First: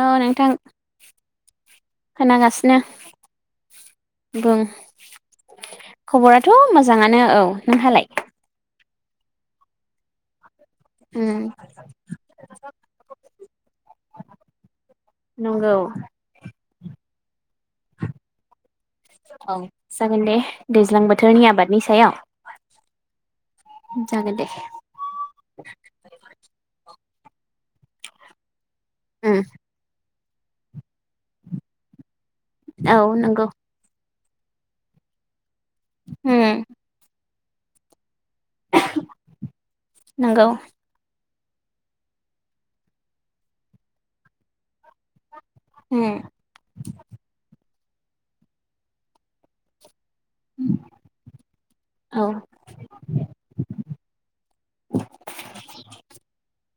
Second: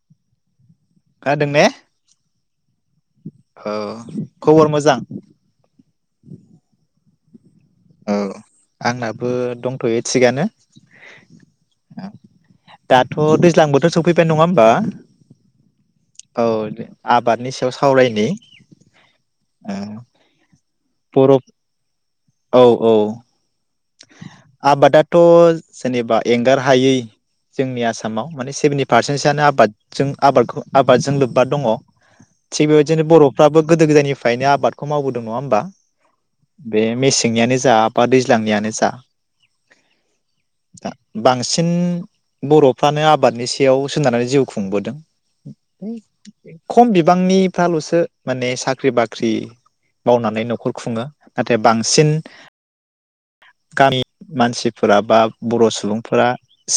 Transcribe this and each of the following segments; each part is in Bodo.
औ नोंथां। गादों ने। नांगासिनो। औ [inaudible] बुं खबर मोजां खबराथ मोजां नानो औ। नोंहालाय। औ आंनाबो दंथयो थिगानो। उम दाथ दैज्लां बोथोर सौहैबाय नङा होमबा नंगौ औ। आबादनि। सायाव सावरायनि औ ओ जागोन दे दैज्लां बर' बोथोरनि आबादनि सायाव औ औ जागोन दे। आबादाथ' जेनेबा एंगार हायै जोंनि आसामाव माने सेभेनथि फारसेन्स उम आनो आबादजों आबादखौ आबादजों लोब्बा दङ। थिग बे औ बायदिनो नंगौ बरफ्राबो गोदो गोदायनि फ्रायनो आबादखौ मावबोदों नङा होमबा? उम बे मे सेंनियानो जा बा दै ज्लांनियानो जा नंगौ जा बांसिन बर'फ्रानो आबादनि सायाव सोनारनानै जिउ खुंबोदों। उम खम बिबांनिफ्रालसो सो माने साख्रि बाख्रि मावनानै नखर खुङो नाथाय बांसिन औ गामि मानसिफोरा बा बर' सुबुंफोरा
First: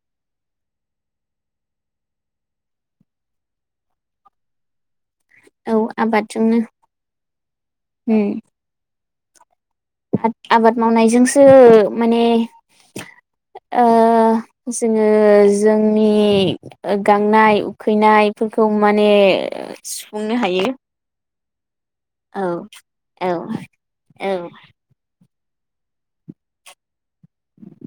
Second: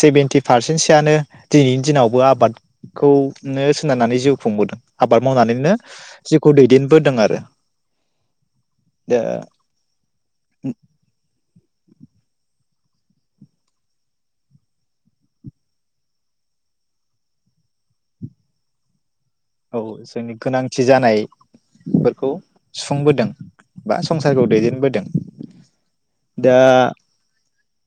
सेबेन्टि पारसेन्टसोआनो दिनैनि दिनावबो आबादखौनो सोनारनानै जिउ खुंबोदों। आबाद मावनानैनो औ जिउखौ आबादजोंनो दैदेनबोदों आरो दा फाथ आबाद मावनाय जोंसो माने ओ जोङो जोंनि गांनाय उखैनायफोरखौ माने औ जोंनि सुफुंनो हायो गोनांथि जानाय फोरखौ औ सुफुंबोदों औ बा औ संसारखौ दैदेनबोदों। दा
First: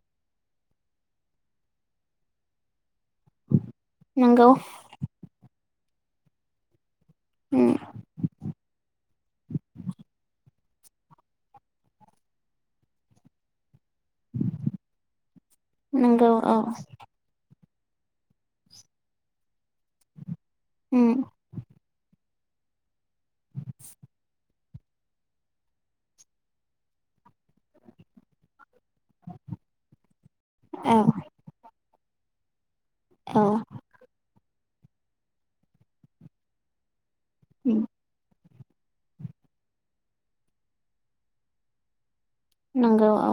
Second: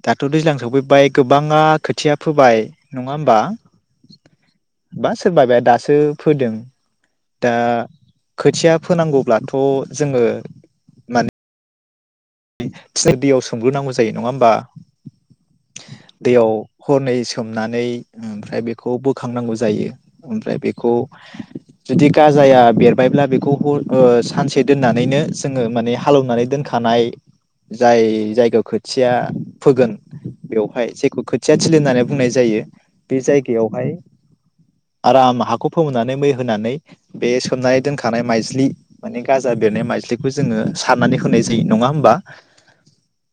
दाथ' दैज्लां सफैबाय गोबाङा खोथिया फोबाय नङा होमबा? नंगौ बा सोरबा बे दासो सो फोदों। दा उम खोथिया फोनांगौब्लाथ जोङो माने [unintelligible] दैयाव सोमग्रोनांगौ जा सै नङा होमबा? नंगौ दैयाव औ हरनै सोम नानै ओमफ्राय बेखौ बोखांनांगौ जायो। ओमफ्राय बेखौ उम जुदि गाजाया बेर बायब्ला बेखौ हर ओ सानसे दोननानैनो जोङो माने हालौनानै दोनखानाय, जाय जायखो थिया फोगोन बेवहाय औ जायखौ खोथिया थिलि होननानै बुंनाय जायो। बे औ जायगायावहाय आराम हाखौ फोमोननानै मै होनानै, बे सोमनानै दोनखानाय माइज्लि, माने गाजा बेरनाय माइज्लिखौ जोङो सारनानै होनाय जायो नङा होमबा, नंगौ औ।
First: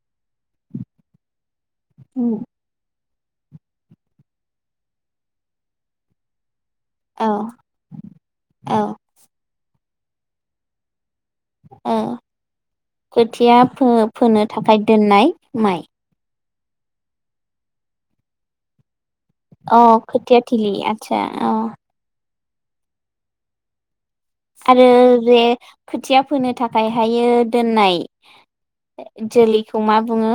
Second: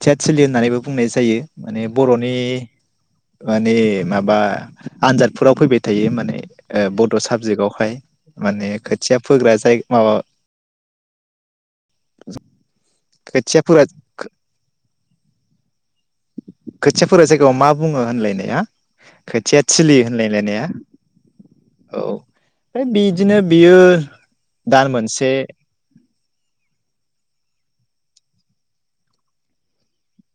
थिया थिलि होननानैबो बुंनाय जायो। माने बर'नि, माने माबा आनजादफोराव फैबाय थायो माने। बड औ साबजेक्टआवहाय माने औ खोथिया फोग्रा जाय माबा ओ खोथिया फो फोनो थाखाय दोननाय माइ, खोथियाफोरा जायगायाव मा बुङो? होनलायनाया, खोथिया अ थिलि खोथिया होनलायलायनाया थिलि आदसा अ, है बिदिनो बियो। दान आरो मोनसे रे खोथिया। फोनो थाखाय हायो दोननाय जोलैखौ मा बुङो?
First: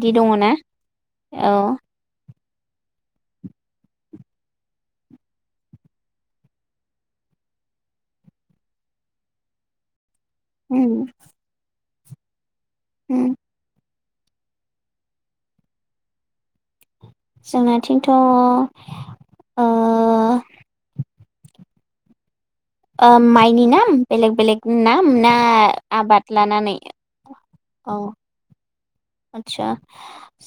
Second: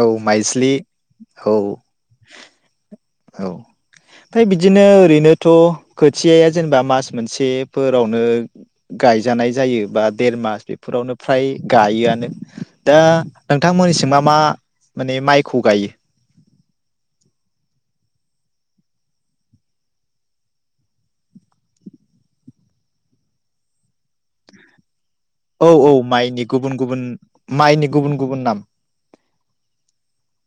औ दङ ना माइज्लि औ हौ, औ ओमफ्राय बिदिनो ओरैनोथ' खोथियाया जेनेबा मास मोनसेफोरावनो गायजानाय जायो बा। देर मास बेफोरावनो फ्राय। गायोआनो। दा नोंथांमोननिसि मा मा माने माइखौ गायो? जोंनिथिंथ' ओ - ओ माइनि नाम बेलेग बेलेग नाम। ना औ औ आबाद माइनि लानानै गुबुन गुबुन माइनि औ गुबुन गुबुन नाम। आदसा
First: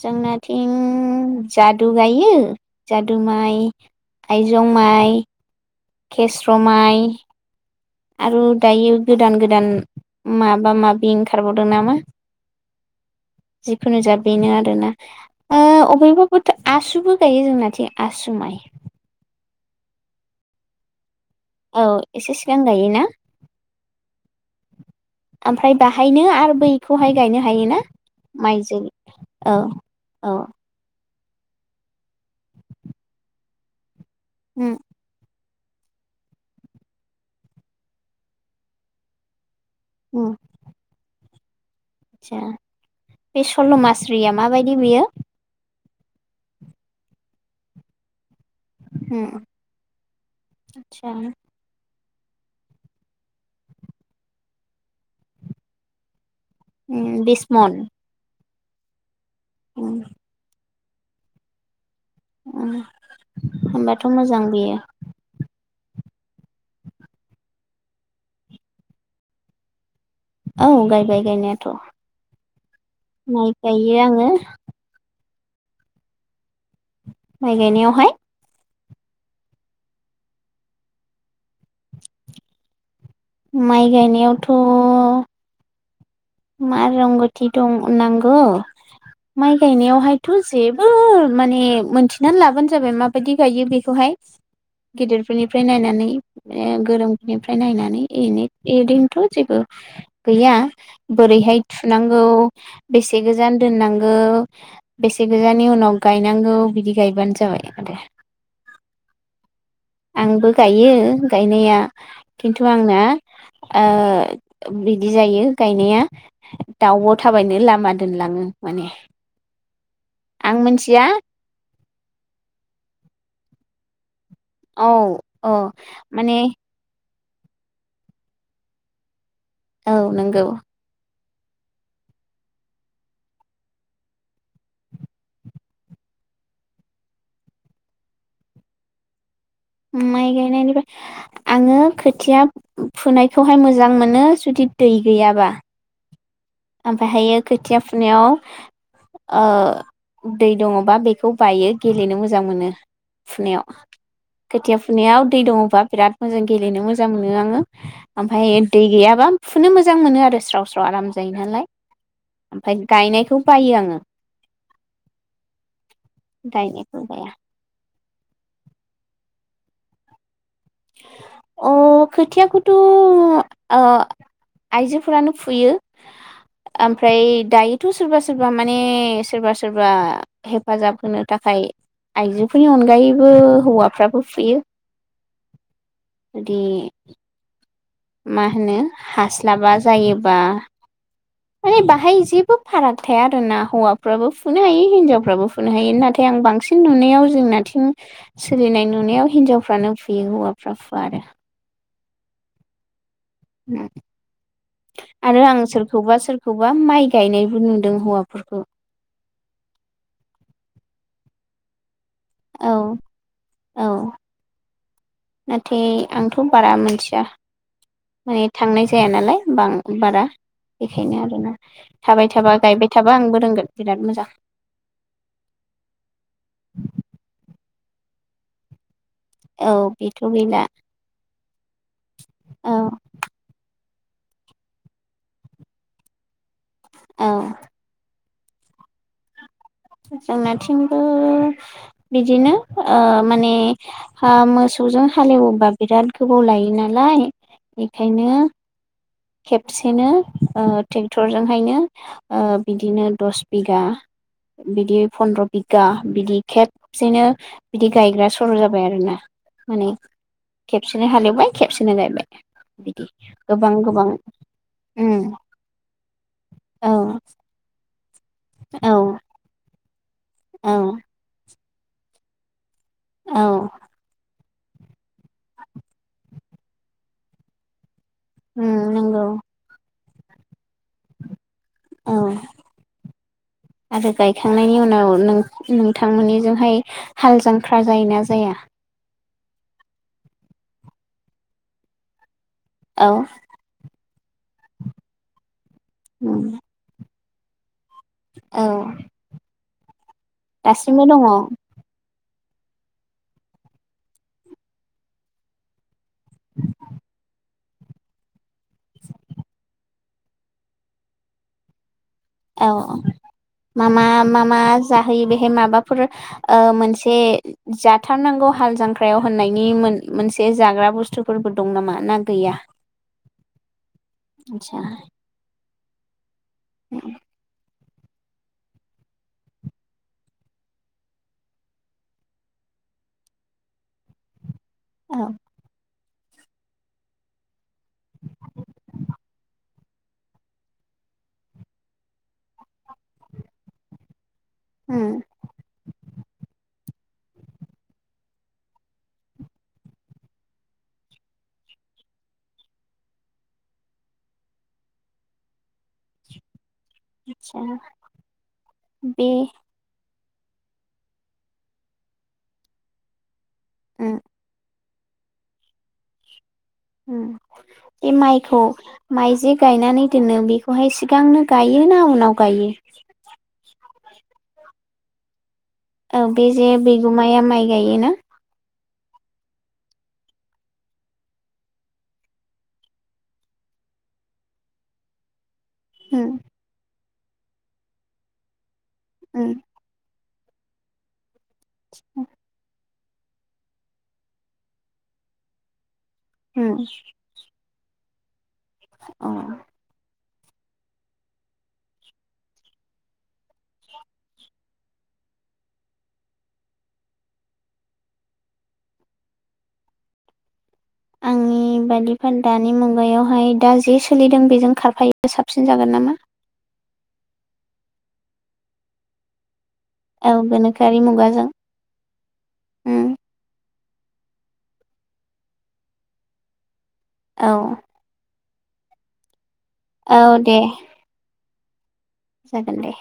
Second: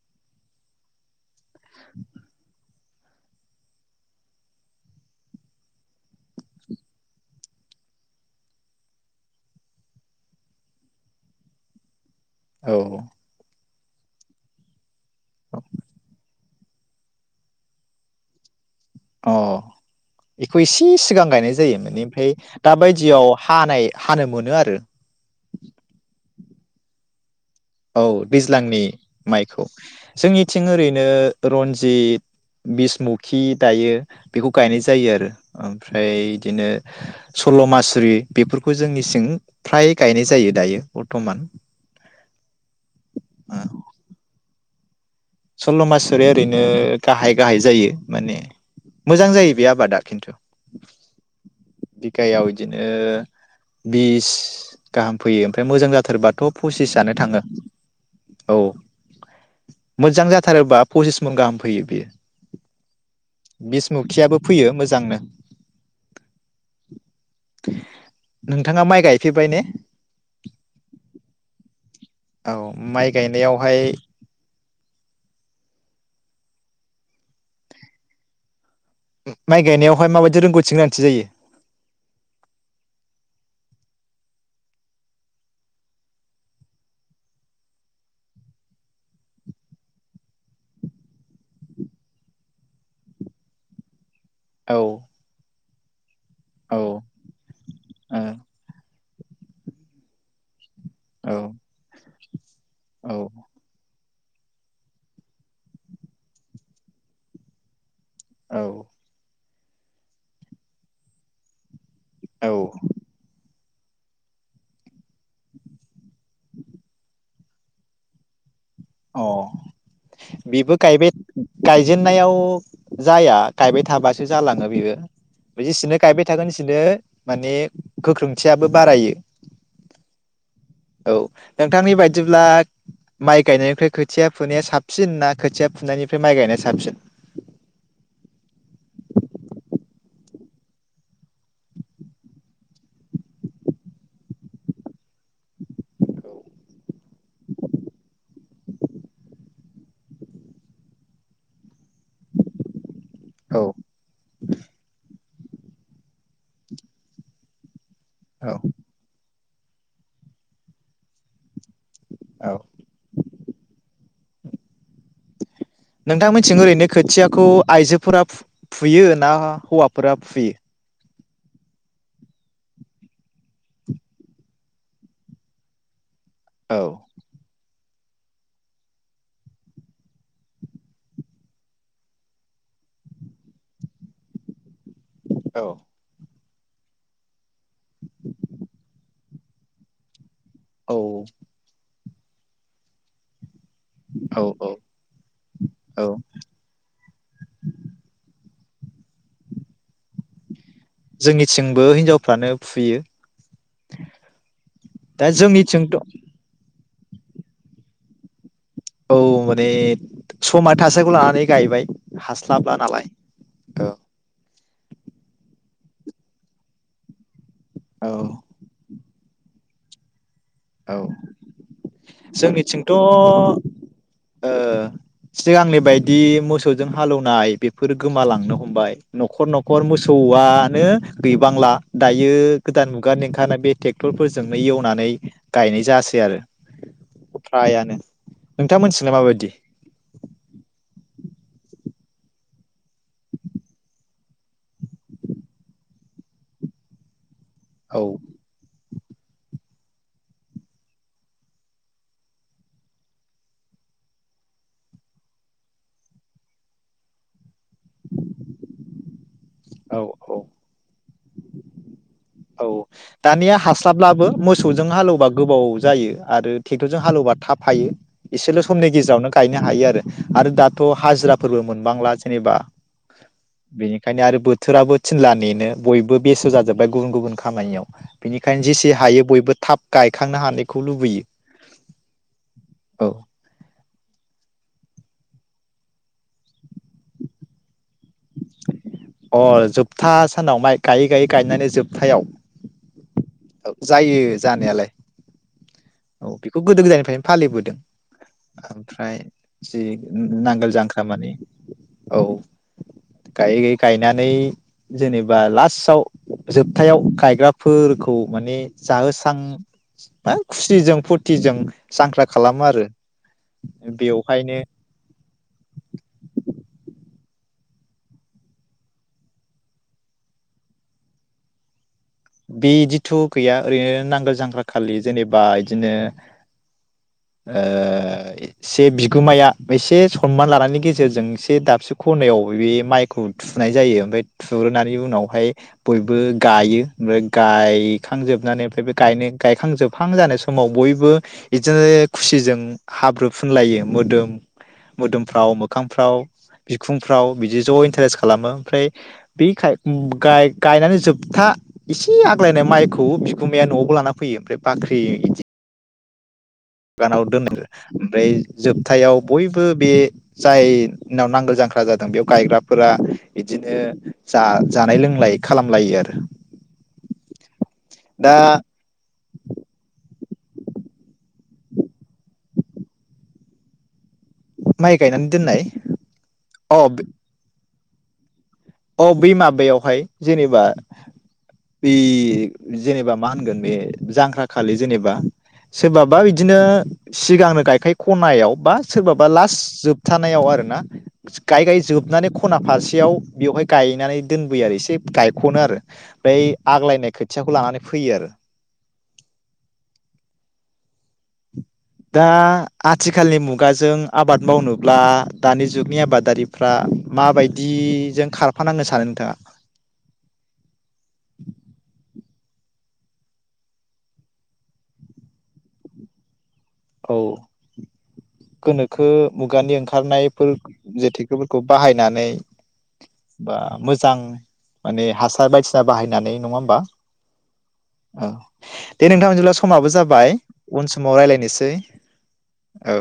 जोंनाथिं। जादु गायो। जादु माइ आइजं माइ खेस्र माइ। आरु दायो गोदान गोदान माबा माबि ओंखारबावदों नामा। औ। जिखुनु जा बेनो आरो ना। [unintelligible] आसुबो गायो जोंनाथि आसु माइ। अ एखौ इसे सिगां। गायनाय जायो औ मानि एसे सिगां [unintelligible] दा गायोना बायदियाव हानाय हानो मोनो आरो। ओमफ्राय बाहायनो आरो बैखौहाय गायनो। हायोना औ माइ दैज्लांनि जोलै औ माइखौ औ जोंनिथिं ओरैनो। रन्जित बिसमुखि दायो। बेखौ उम गायनाय जायो आरो। ओमफ्राय इदिनो सल्ल मासुरि बेफोरखौ जोंनि सिं फ्राय गायनाय जायो दायो बर्थमान आतसा बे सल्ल मास्रिया माबाय दि बियो। सल्ल मासुरिया ओरैनो गाहाय गाहाय जायो माने उम मोजां जायो बे आबादा खिन्थु। आदसा बिगायाव इदिनो बिस गाहाम फैयो ओमफ्राय मोजां जाथारबा थ फसिसानो उम थाङो। बिस मन औ। उम मोजां जाथारोबा पसिस मन गाहाम फैयो बेयो। उम होमबाथ' बिसमुखियाबो मोजां फैयो बेयो मोजांनो। नोंथाङा माइ गायफेरबाय ने? औ गायबाय गायनायाथ। औ माइ गायनायावहाय गायो आङो माइ गायनायावहाय उम माइ गायनायावहाय माबायदि रोंगौथि गोनांथि जायो? माइ गायनायावथ मा रोंगौथि दं नांगौ माइ गायनायावहायथ जेबो माने मोनथिनानै लाबानो जाबाय माबायदि गायो बेखौहाय। औ गेदेरफोरनिफ ओमफ्राय नायनानै। माने औ गोरोंफोरनिफ्राय नायनानै ओ इरैनो इदि थ जेबो गैया। औ बोरैहाय थुनां गौ। बेसे गोजान दोननां गौ बेसे गोजाननि उनाव गायनांगौ बिदि गायबानो जाबाय आरो औ आंबो गायो गायनाया औ खिन्थु आंना ओ बिदि जायो गायनाया दाउब थाबायनो लामा दोनलाङो माने अ आं बेबो मिथिया गायबाय गायजेननायाव जाया गायबाय थाबास जालाङो औ औ बिबो जिसिनो गायबाय माने थागोन इसिनो माने गोख्रोंथियाबो बारायो औ नंगौ औ नोंथांनि बायदिब्ला माइ गायनाय मफ्राय खोथिया फुनाया साबसिन ना खोथिया फुनायनिफ्राय माइ गायनाया साबसिन माइ गायनायनिफ्राय आङो खोथिया फुनायखौहाय मोजां मोनो जुदि दै गैयाब्ला ओमफ्रायहायो खोथिया फुनायाव दै दङबा बेखौ बायो गेलेनो मोजां मोनो फुनायाव औ खोथिया फुनायाव दै दङबा बिराद मोजां गेलेनो मोजां मोनो आङो औ ओमफाय दै गैयाबा फुनो मोजां मोनो आरो स्राव स्राव आराम जायोनालाय औ ओमफ्राय गायनायखौ बायो आङो नोंथांमोनथिं ओरैनो गायनायखौ गाया खोथियाखौ आइजो फोर फुयो ना हौवाफोरा फुयो अ खोथियाखौथ आइजोफोरानो फुयो औ ओमफ्राय दायो थ सोरबा सोरबा माने सोरबा सोरबा हेफाजाब होनो थाखाय आइजोफोरनि अनगायैबो हौवाफ्राबो फुयो औ बिदि मा होनो हास्लाबा जायो बा औ माने बाहाय जेबो फाराग थाया आरोना हौवाफ्राबो औ फुनो औ हायो हिनजावफ्राबो फुनो हायो औ नाथाय आं बांसिन नुनायाव जोंनाथिं सोलिनाय नुनायाव हिनजावफ्रानो बे हौवाफ्रा फुवा आरो फानो फुयो दा आरो आं जोंनिथिंथ' सोरखौबा सोरखौबा माइ गायनायबो नुदों हौवाफोरखौ। औ माने समा थासारिखौ लानानै गायबाय। औ हास्लाब्ला नालाय औ ओ नाथाय आंथ बारा मिथिया माने औ थांनाय जाया नालाय। बां बारा औ बेखायनो आरोना थाबाय थाबा गायबाय जोंनिथिंथ ओ थाबा आंबो रोंगोन बिराद मोजां सिगांनि बायदि मोसौजों हालौवनाय बे फोर गोमालांनो हमबाय। न'खर औ न'खर बेथ' गैला मोसौआनो गैबांला। दायो औ गोदान मुगा नोखानो बे टेक टेक्टरफोरजोंनो एवनानै गायनाय जायासै आरो औ फ्रायानो। नोंथां मोननिथिंलाय माबायदि? जोंनाथिंबो बिदिनो ओ माने हो मोसौजों हालेवोबा बिराद गोबाव लायो नालाय। औ बेखायनो खेबसेनो ओ टेक्टरजोंहायनो ओ बिदिनो दस बिगा बिदि फन्द्र बिगा बिदि खेबसेनो बिदि गायग्रा सर जाबाय आरोना। माने औ औ खेबसेनो हालेवबाय खेबसेनो गायबाय। औ बिदि दानिया गोबां गोबां हास्लााब्ला मोसौजों हालेवबा उम गोबाव जायो आरो औ टेक्टरजों हालेवबा थााब हायो। इसेल समनि औ गेजेरावनो गायनो हायो आरो आरो औ दाथ हाजिराफोरबो मोन बांला जेनेबा औ बेनिखायनो आरो बो बोथोराबो थिनला नेनो बयबो बेस्थ जाजोब्बाय गुबुन गुबुन खामानियाव। बिनिखायनो उम जेसे हायो नंगौ बयबो थाब गायखांनो हानिख औ आरो गायखांनायनि उन उनाव नों नोंथां मोननिजोंहाय हाल जांख्रा जाय ना जाया? अ जोबथा सानाव माइ गायै गायै गायनानै जोबथायाव औ जायो। जानायालाय। औ उम बेखौ गोदो गोदायनिफ्रायनो फालिबोदों। औ ओमफ्राय जि नांगोल जांख्रा दासिमबो दङ माने औ गायै गायै गायनानै जेनेबा लास्टआव जोबथायाव गायग्राफोरखौ माने जाहोस्रां खुसिजों फुरथिजों जांख्रा औ खालामो आरो मा मा मा मा बेवहायनो जाहोयो बेहाय माबाफोर मोनसे जाथारनांगौ हाल जांख्रायाव होननायनि मोन मोनसे जाग्रा बुस्थुफोरबो दं नामा? ना गैया बिदिथ गैया ओरैनो नांगोल जांग्रा आतसा खालि जेनेबा बिदिनो ओ ओ एसे बिगोमाया एसे सनमान लानायनि गेजेरजों एसे दाबसे खनायाव बे माइखौ थुनाय जायो ओमफाय [unintelligible] औ उनावहाय बयबो गायो ओ गायखांजोबनानै ओमफ्राय बे गायनाय गायखांजोबहां जानाय समाव बयबो इदिनो खुसिजों हाब्रु फुनलायो मोदोम उम मोदोमफ्राव मो मोखांफ्राव बिखुंफ्राव बिदि ज इन्टारेस्ट खालामो ओमफ्राय बेखाय गाय गायनानै जोबथा इसे आग्लायनाय माइखौ बिगुमाया नआवबो लाना फैयो ओमफ्राय बाख्रि इदि गानाव दोन आतसा हरोओमफ्राय जोबथायाव बे बयबो बे जाय नाव नांगोल जांख्रा जादों बेयाव गायग्राफोरा इदिनो उम जा जानाय लोंलाय खालामलायो आरो होम बे दा माइखौ माइ जे गायनानै दोनो बेखौहाय सिगांनो गायो ना उनाव गायो? माइ गायनानै दोननाय औ बेजे अ बिगुमाया माइ गायो ना अ बै माबायावहाय जेनेबा बि जेनेबा मा होनगोन बे जांख्राखालि जेनेबा सोरबाबा उम बिदिनो सिगांनो गायखाय खनायाव बास सोरबाबा उम लास जोबथानायाव आरो ना गायै गायै जोबनानै खनाफारसि बेयाव बेवहाय गायनानै दोनबोयो आरो एसे गायखनो आरो ओइ उम आग्लायनाय खोथियाखौ लानानै फैयो आरो अ दा आथिखालनि मुगाजों आबाद मावनोब्ला दानि जुगनि आबादारिफ्रा माबायदि-जों खारफानांगोन सानो नोंथाङा होन दानि मुगायावहाय दा जि सोलिदों बेजों खारफायो साबसिन जागोन नामा औ गोनोखो मुगानि ओंखा औ थारनायफोर गोनोखोआरि मुगाजों जेथिखोफोरखौ बाहायनानै उम बा मोजां माने हासार बायदिसिना बाहायनानै नङा होमबा औ दे नोंथां [unintelligible] खमाबो जाबाय औ दे उन समाव रायलायनोसै दै जागोन दे